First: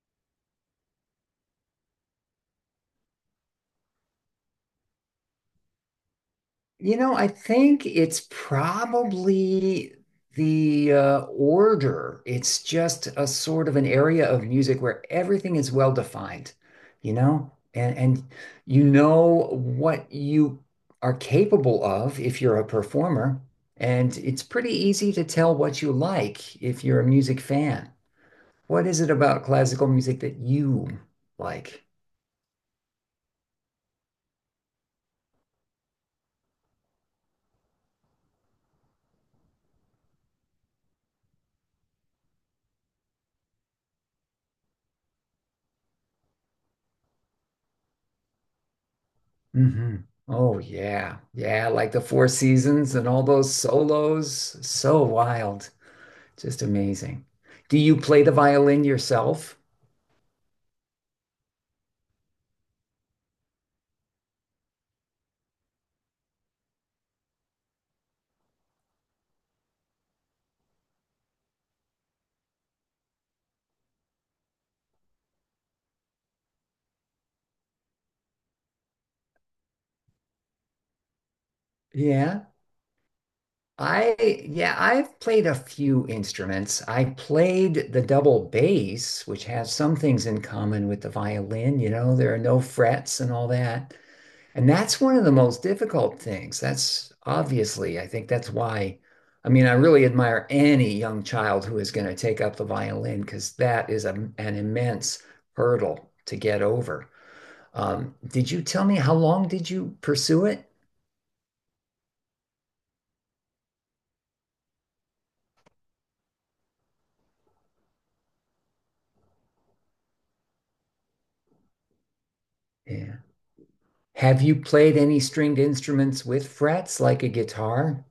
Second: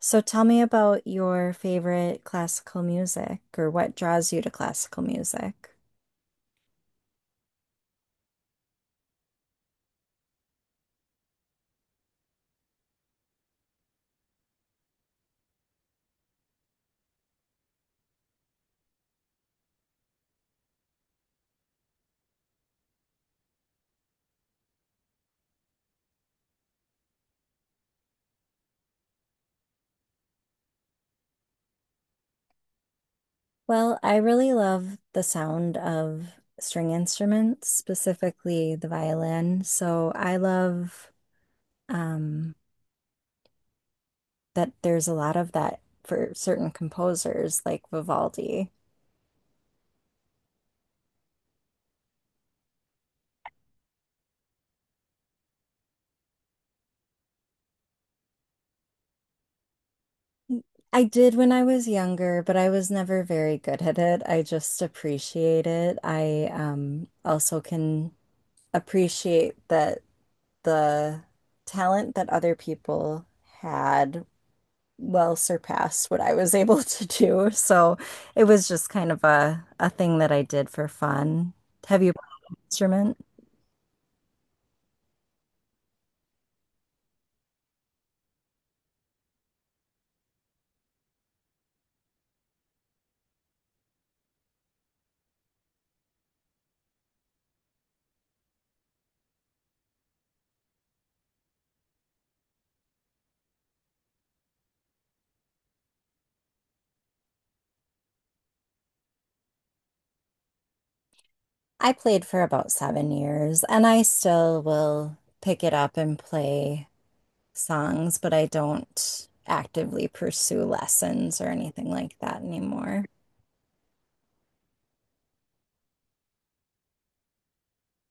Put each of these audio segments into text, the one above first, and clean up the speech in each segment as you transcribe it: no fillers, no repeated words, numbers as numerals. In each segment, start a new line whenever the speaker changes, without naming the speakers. So tell me about your favorite classical music or what draws you to classical music.
You know, I think it's probably the order. It's just a sort of an area of music where everything is well defined, you know, and you know what you are capable of if you're a performer, and it's pretty easy to tell what you like if you're a music fan. What is it about classical music that you like?
Well, I really love the sound of string instruments, specifically the violin. So I love um, that there's a lot of that for certain composers like Vivaldi.
Hmm. Oh yeah. Yeah, like the Four Seasons and all those solos. So wild. Just amazing. Do you play the violin yourself?
I did when I was younger, but I was never very good at it. I just appreciate it. I also can appreciate that. The talent that other people had well surpassed what I was able to do. So it was just kind of a thing that I did for fun. Have you
Yeah.
played an instrument?
I yeah, I've played a few instruments. I played the double bass, which has some things in common with the violin, you know, there are no frets and all that. And that's one of the most difficult things. That's obviously, I think that's why, I mean, I really admire any young child who is going to take up the violin because that is an immense hurdle to get over. Did you tell me How long did you pursue it?
I played for about 7 years and I still will pick it up and play songs, but I don't actively pursue lessons or anything like that anymore.
Yeah. Have you played any stringed instruments with frets like a guitar?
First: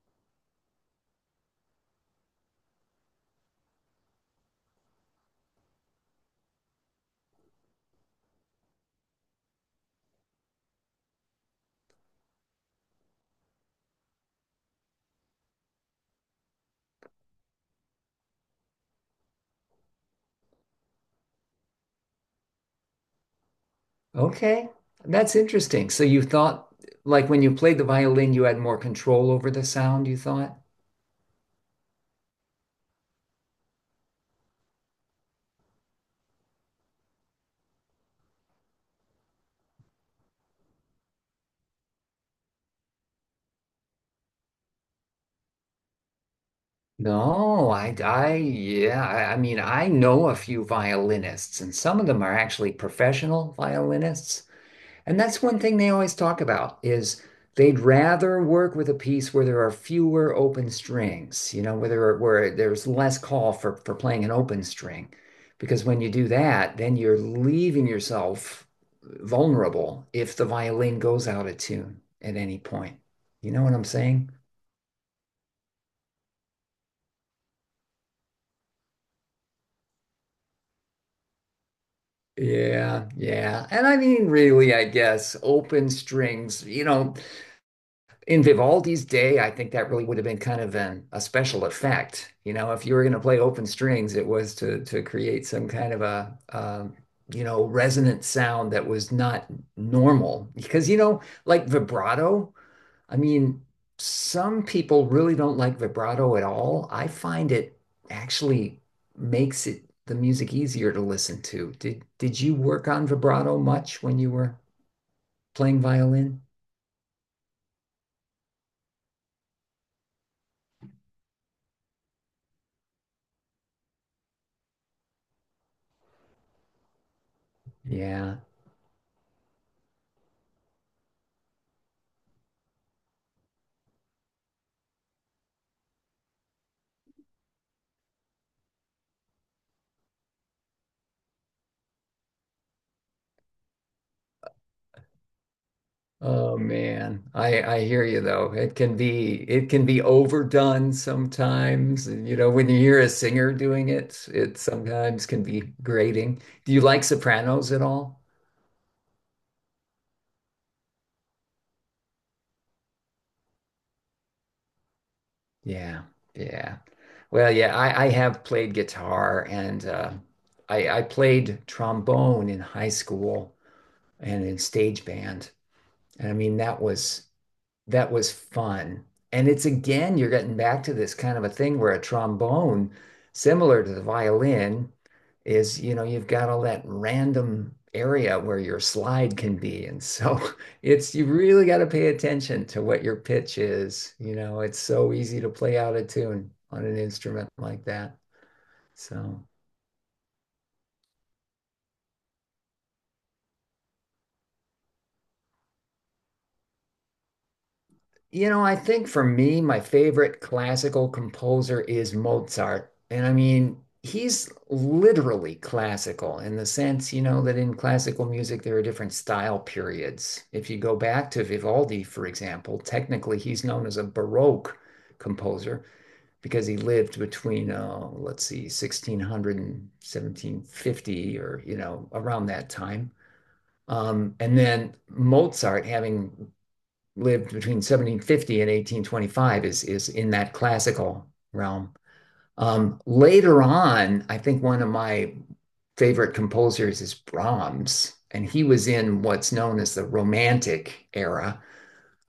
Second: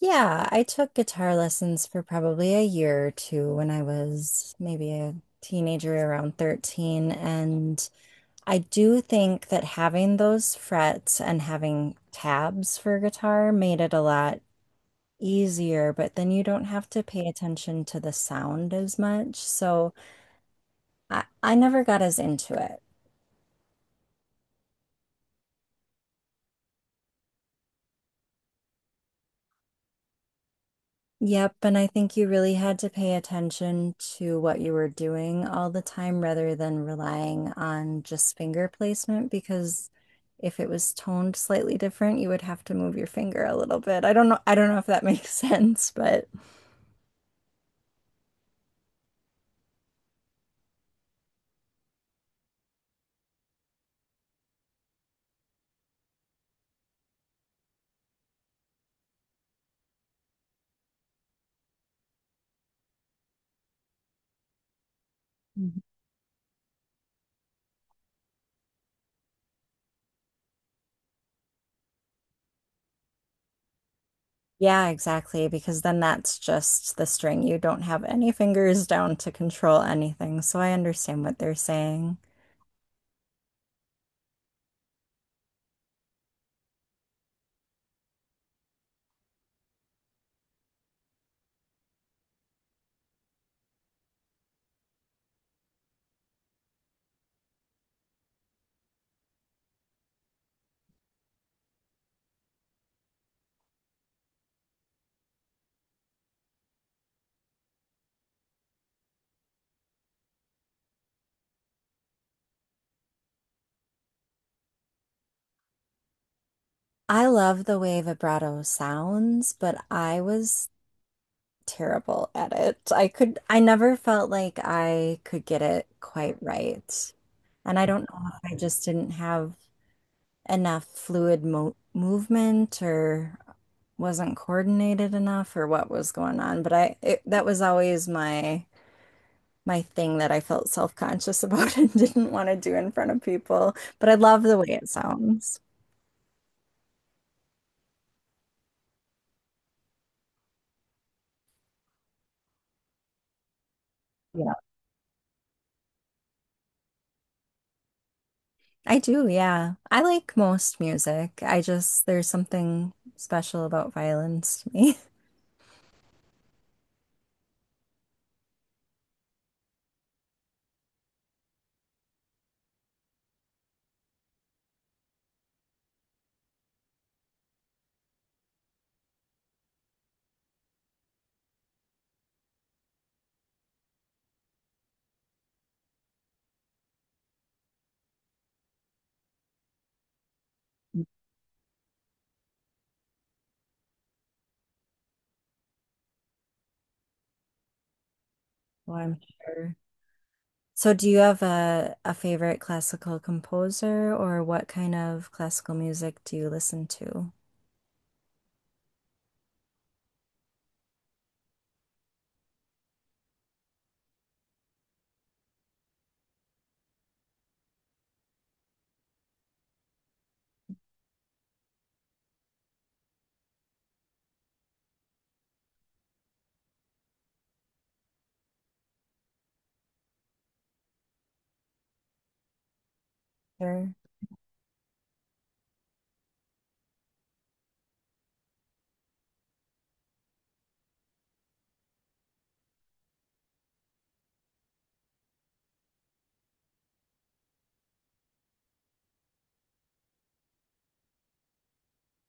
Yeah, I took guitar lessons for probably a year or two when I was maybe a teenager around 13. And I do think that having those frets and having tabs for guitar made it a lot easier, but then you don't have to pay attention to the sound as much. So I never got as into it.
Okay, that's interesting. So you thought, like when you played the violin, you had more control over the sound, you thought?
Yep, and I think you really had to pay attention to what you were doing all the time rather than relying on just finger placement because if it was toned slightly different, you would have to move your finger a little bit. I don't know if that makes sense, but
No, yeah, I mean, I know a few violinists, and some of them are actually professional violinists. And that's one thing they always talk about is they'd rather work with a piece where there are fewer open strings, you know, where there's less call for playing an open string, because when you do that, then you're leaving yourself vulnerable if the violin goes out of tune at any point. You know what I'm saying?
yeah, exactly, because then that's just the string. You don't have any fingers down to control anything, so I understand what they're saying.
Yeah, yeah. And I mean, really, I guess open strings, you know, in Vivaldi's day, I think that really would have been kind of a special effect. You know, if you were going to play open strings, it was to create some kind of a you know, resonant sound that was not normal. Because, you know, like vibrato, I mean, some people really don't like vibrato at all. I find it actually makes it the music easier to listen to. Did you work on vibrato much when you were playing violin?
I love the way vibrato sounds, but I was terrible at it. I never felt like I could get it quite right. And I don't know
Yeah.
if I just didn't have enough fluid mo movement or wasn't coordinated enough or what was going on, but that was always my my thing that I felt self-conscious about and didn't want to do in front of people, but I love the way it sounds.
Oh man. I hear you though. It can be overdone sometimes. And, you know, when you hear a singer doing it,
Yeah.
it sometimes can be grating. Do you like sopranos at all?
I do, yeah. I like most music. I just there's something special about violins to me.
Yeah, yeah. Well, yeah, I have played guitar and I played trombone in high school and in stage band. And I mean, that was fun. And it's again, you're getting back to this kind of a thing where a trombone, similar to the violin, is, you know, you've got all that random area where your slide can be. And so it's, you really got to pay attention to what your pitch is. You know, it's so easy to play out of tune on an instrument like that.
Well, I'm
So
sure. So do you have a favorite classical composer or what kind of classical music do you listen to?
you know, I think for me, my favorite classical composer is Mozart. And I mean, he's literally classical in the sense, you know, that in classical music, there are different style periods. If you go back to Vivaldi, for example, technically he's known as a Baroque composer because he lived between, let's see, 1600 and 1750, or, you know, around that time.
Sure.
And then Mozart, having lived between 1750 and 1825 is in that classical realm. Later on, I think one of my favorite composers is Brahms, and he was in what's known as the Romantic era.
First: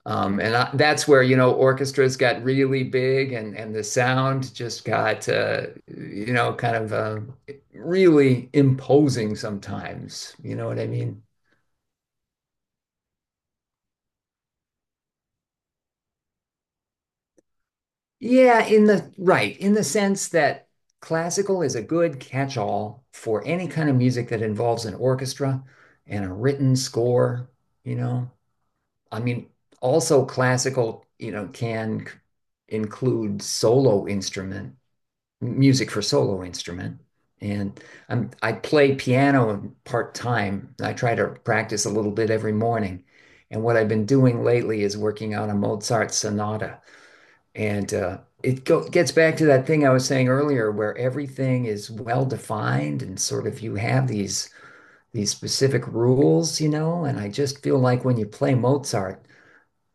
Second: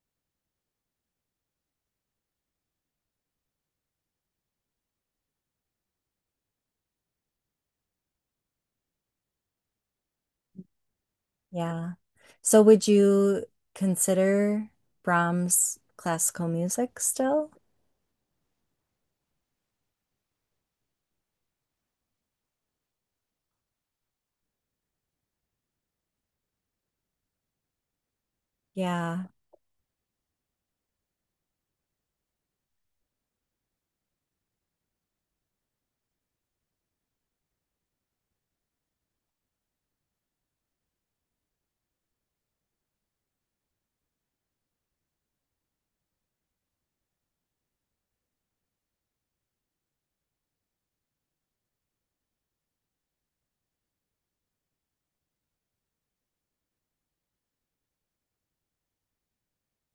That's where you know orchestras got really big, and the sound just got you know, kind of really imposing sometimes. You know what I mean?
Yeah. So would you consider Brahms classical music still?
Yeah, in the right, in the sense that classical is a good catch-all for any kind of music that involves an orchestra and a written score, you know. I
Yeah.
mean, also classical, you know, include solo instrument, music for solo instrument. And I play piano part-time. I try to practice a little bit every morning. And what I've been doing lately is working on a Mozart sonata. And it go gets back to that thing I was saying earlier, where everything is well defined and sort of you have these specific rules, you know. And I just feel like when you play Mozart,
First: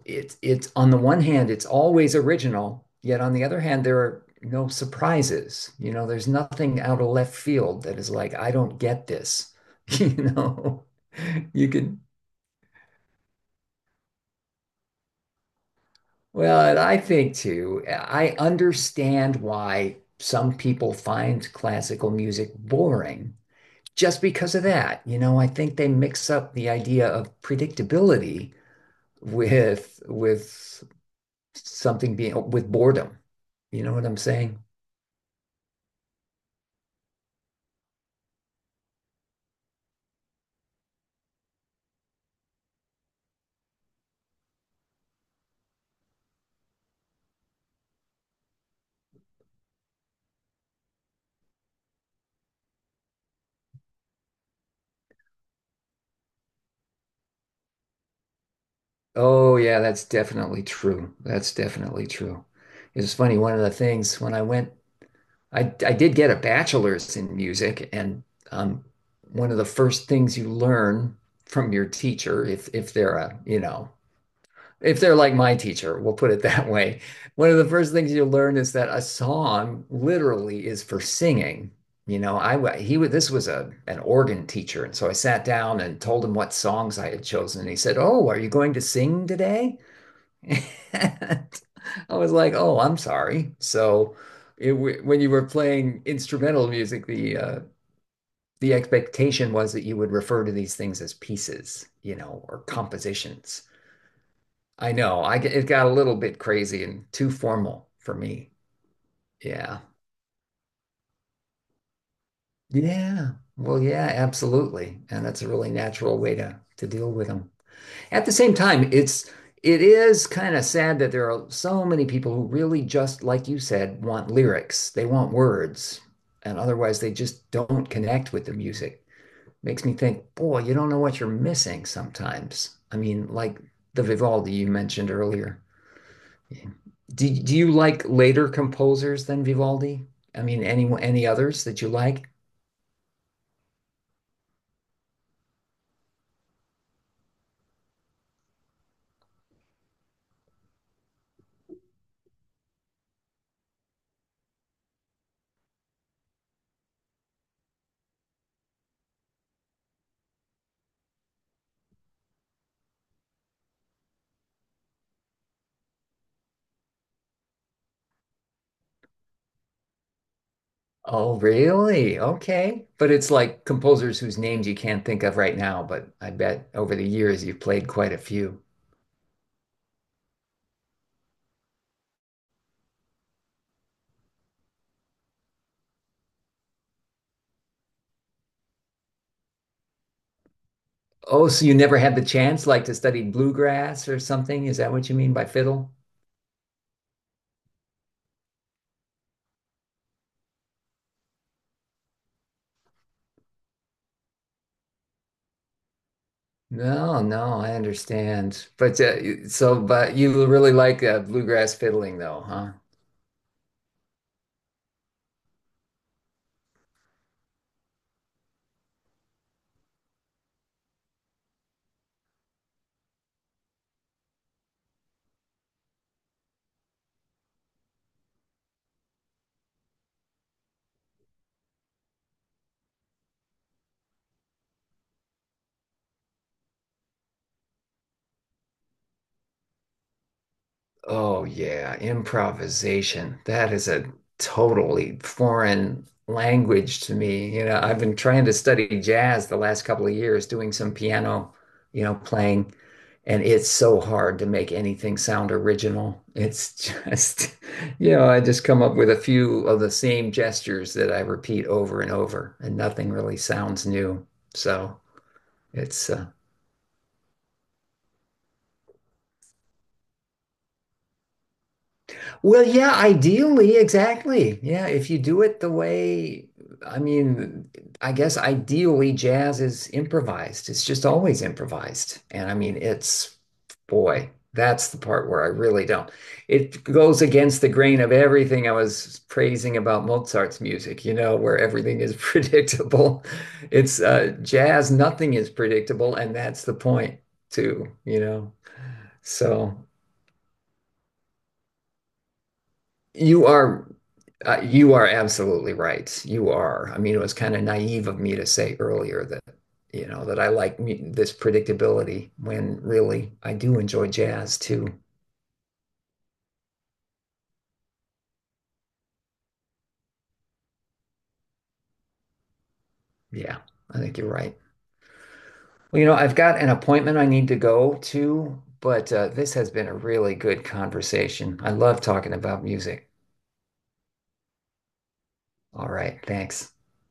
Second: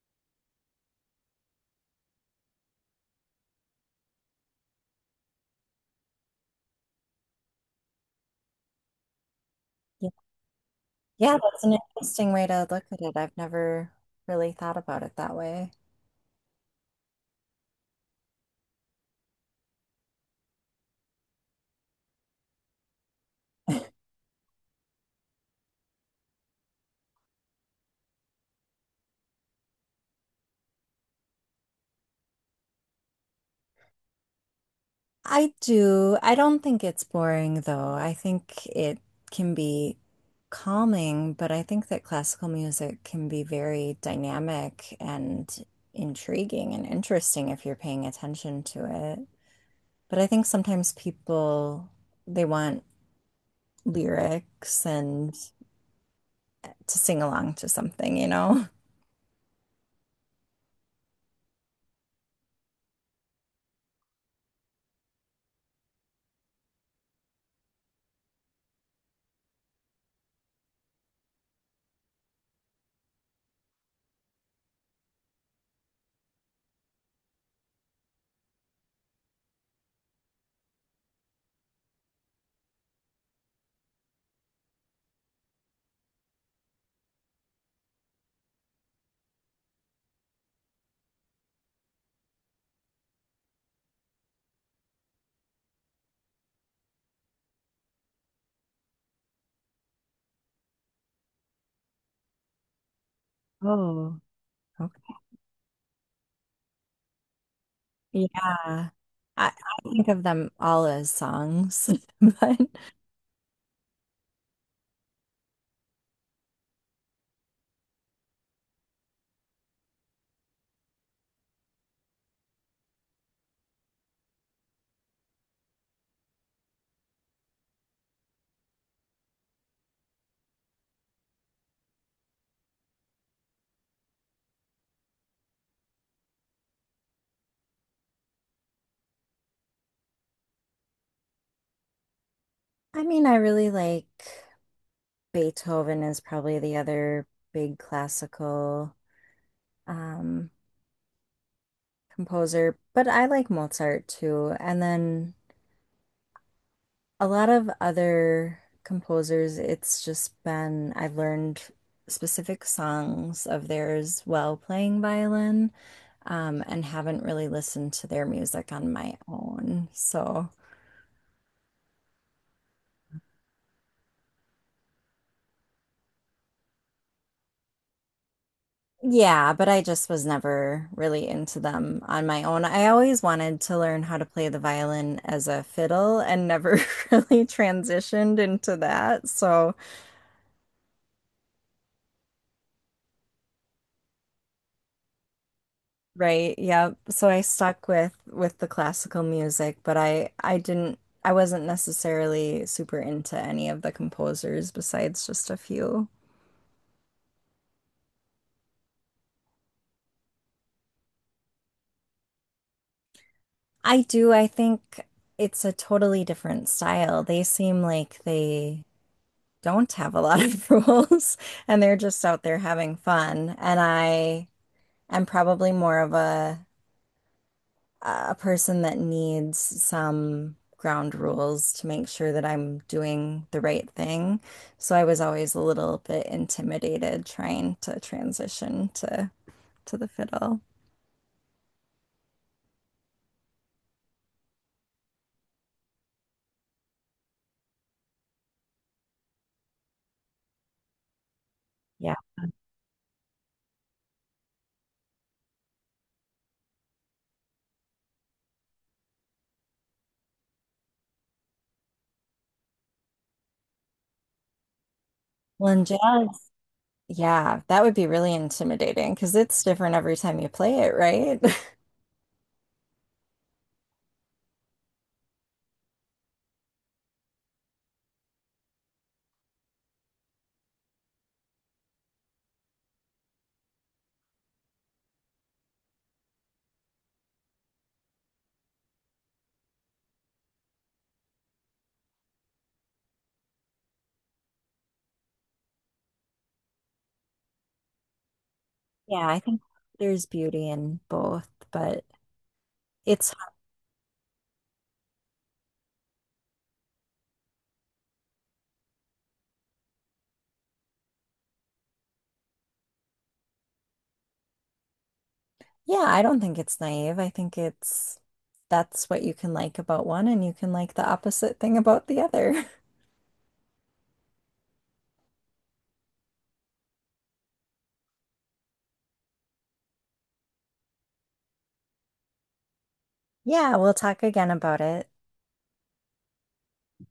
it's on the one hand, it's always original, yet on the other hand, there are no surprises. You know, there's nothing out of left field that is like, I don't get this,
Yeah.
you know.
Yeah, that's
You
an
can
interesting way to look at it. I've never really thought about it that way.
well, and I think too, I understand why some people find classical music boring just because of that. You know, I think they mix up the idea of predictability with something being with boredom. You know what I'm saying?
I do. I don't think it's boring though. I think it can be calming, but I think that classical music can be very dynamic and intriguing and interesting if you're paying attention to it. But I think sometimes people they want lyrics and to sing along to something, you know?
Oh yeah, that's definitely true. That's definitely true. It's funny, one of the things when I did get a bachelor's in music, and um, one of the first things you learn from your teacher, if they're a, you know, if they're like my teacher, we'll put it that way. One of the first things you learn is that a song literally is for singing. You know, I he was this was a an organ teacher, and so I sat down and told him what songs I had chosen, and he said, "Oh, are you going to sing today?" And I was like, oh, I'm sorry. So when you were playing instrumental music, the expectation was that you would refer to these things as pieces, you know, or compositions.
Oh,
I
okay.
know, I g- It got a little bit crazy and too formal for me.
Yeah. I, I
Yeah.
think of them all as songs, but
Yeah. Well, yeah, absolutely. And that's a really natural way to deal with them. At the same time, it is kind of sad that there are so many people who really just, like you said, want lyrics. They want words, and otherwise they just don't connect with the music. Makes me think, boy, you don't know what you're missing sometimes. I mean, like the Vivaldi you mentioned earlier. Do you like later composers than Vivaldi? I mean, any others that you like?
I mean, I really like. Beethoven is probably the other big classical um, composer, but I like Mozart too. And then a lot of other composers, it's just been, I've learned specific songs of theirs while playing violin, and haven't really listened to their music on my own. So.
Oh, really? Okay. But it's like composers whose names you can't think of right now, but I bet over the years you've played quite a few.
Yeah, but I just was never really into them on my own. I always wanted to learn how to play the violin as a fiddle and never really transitioned into that. So,
Oh, so you never had the chance like to study bluegrass or something? Is that what you mean by fiddle?
right, yeah. So I stuck with the classical music, but I didn't I wasn't necessarily super into any of the composers besides just a few.
No, no, I understand. But but you really like bluegrass fiddling though, huh?
I do, I think it's a totally different style. They seem like they don't have a lot of rules and they're just out there having fun. And I am probably more of a person that needs some ground rules to make sure that I'm doing the right thing. So I was always a little bit intimidated trying to transition to the fiddle.
Oh, yeah, improvisation. That is a totally foreign language to me. You know, I've been trying to study jazz the last couple of years, doing some piano, you
Yeah.
know, playing, and it's so hard to make anything sound original. It's just, you know, I just come up with a few of the same gestures that I repeat over and over, and nothing really sounds new. So
Well, and jazz,
it's
yeah, that would be really intimidating because it's different every time you play it, right?
well, yeah, ideally, exactly. Yeah, if you do it the way, I mean, I guess ideally jazz is improvised. It's just always improvised. And I mean, it's, boy, that's the part where I really don't. It goes against the grain of everything I was praising about Mozart's music, you know, where everything is predictable. It's Jazz, nothing is predictable, and that's the point too, you know.
Yeah, I think
So.
there's beauty in both, but it's
You are you are absolutely right. You are. I mean, it was kind of naive of me to say earlier that, you know, that I like this predictability when really I do enjoy jazz too.
yeah, I don't think it's naive. I think it's that's what you can like about one and you can like the opposite thing about the other.
Yeah, I think you're right. Well, you know, I've got an appointment I need to go to, but this has been a really good conversation. I love talking about music.
Yeah, we'll talk again about it.
All right, thanks.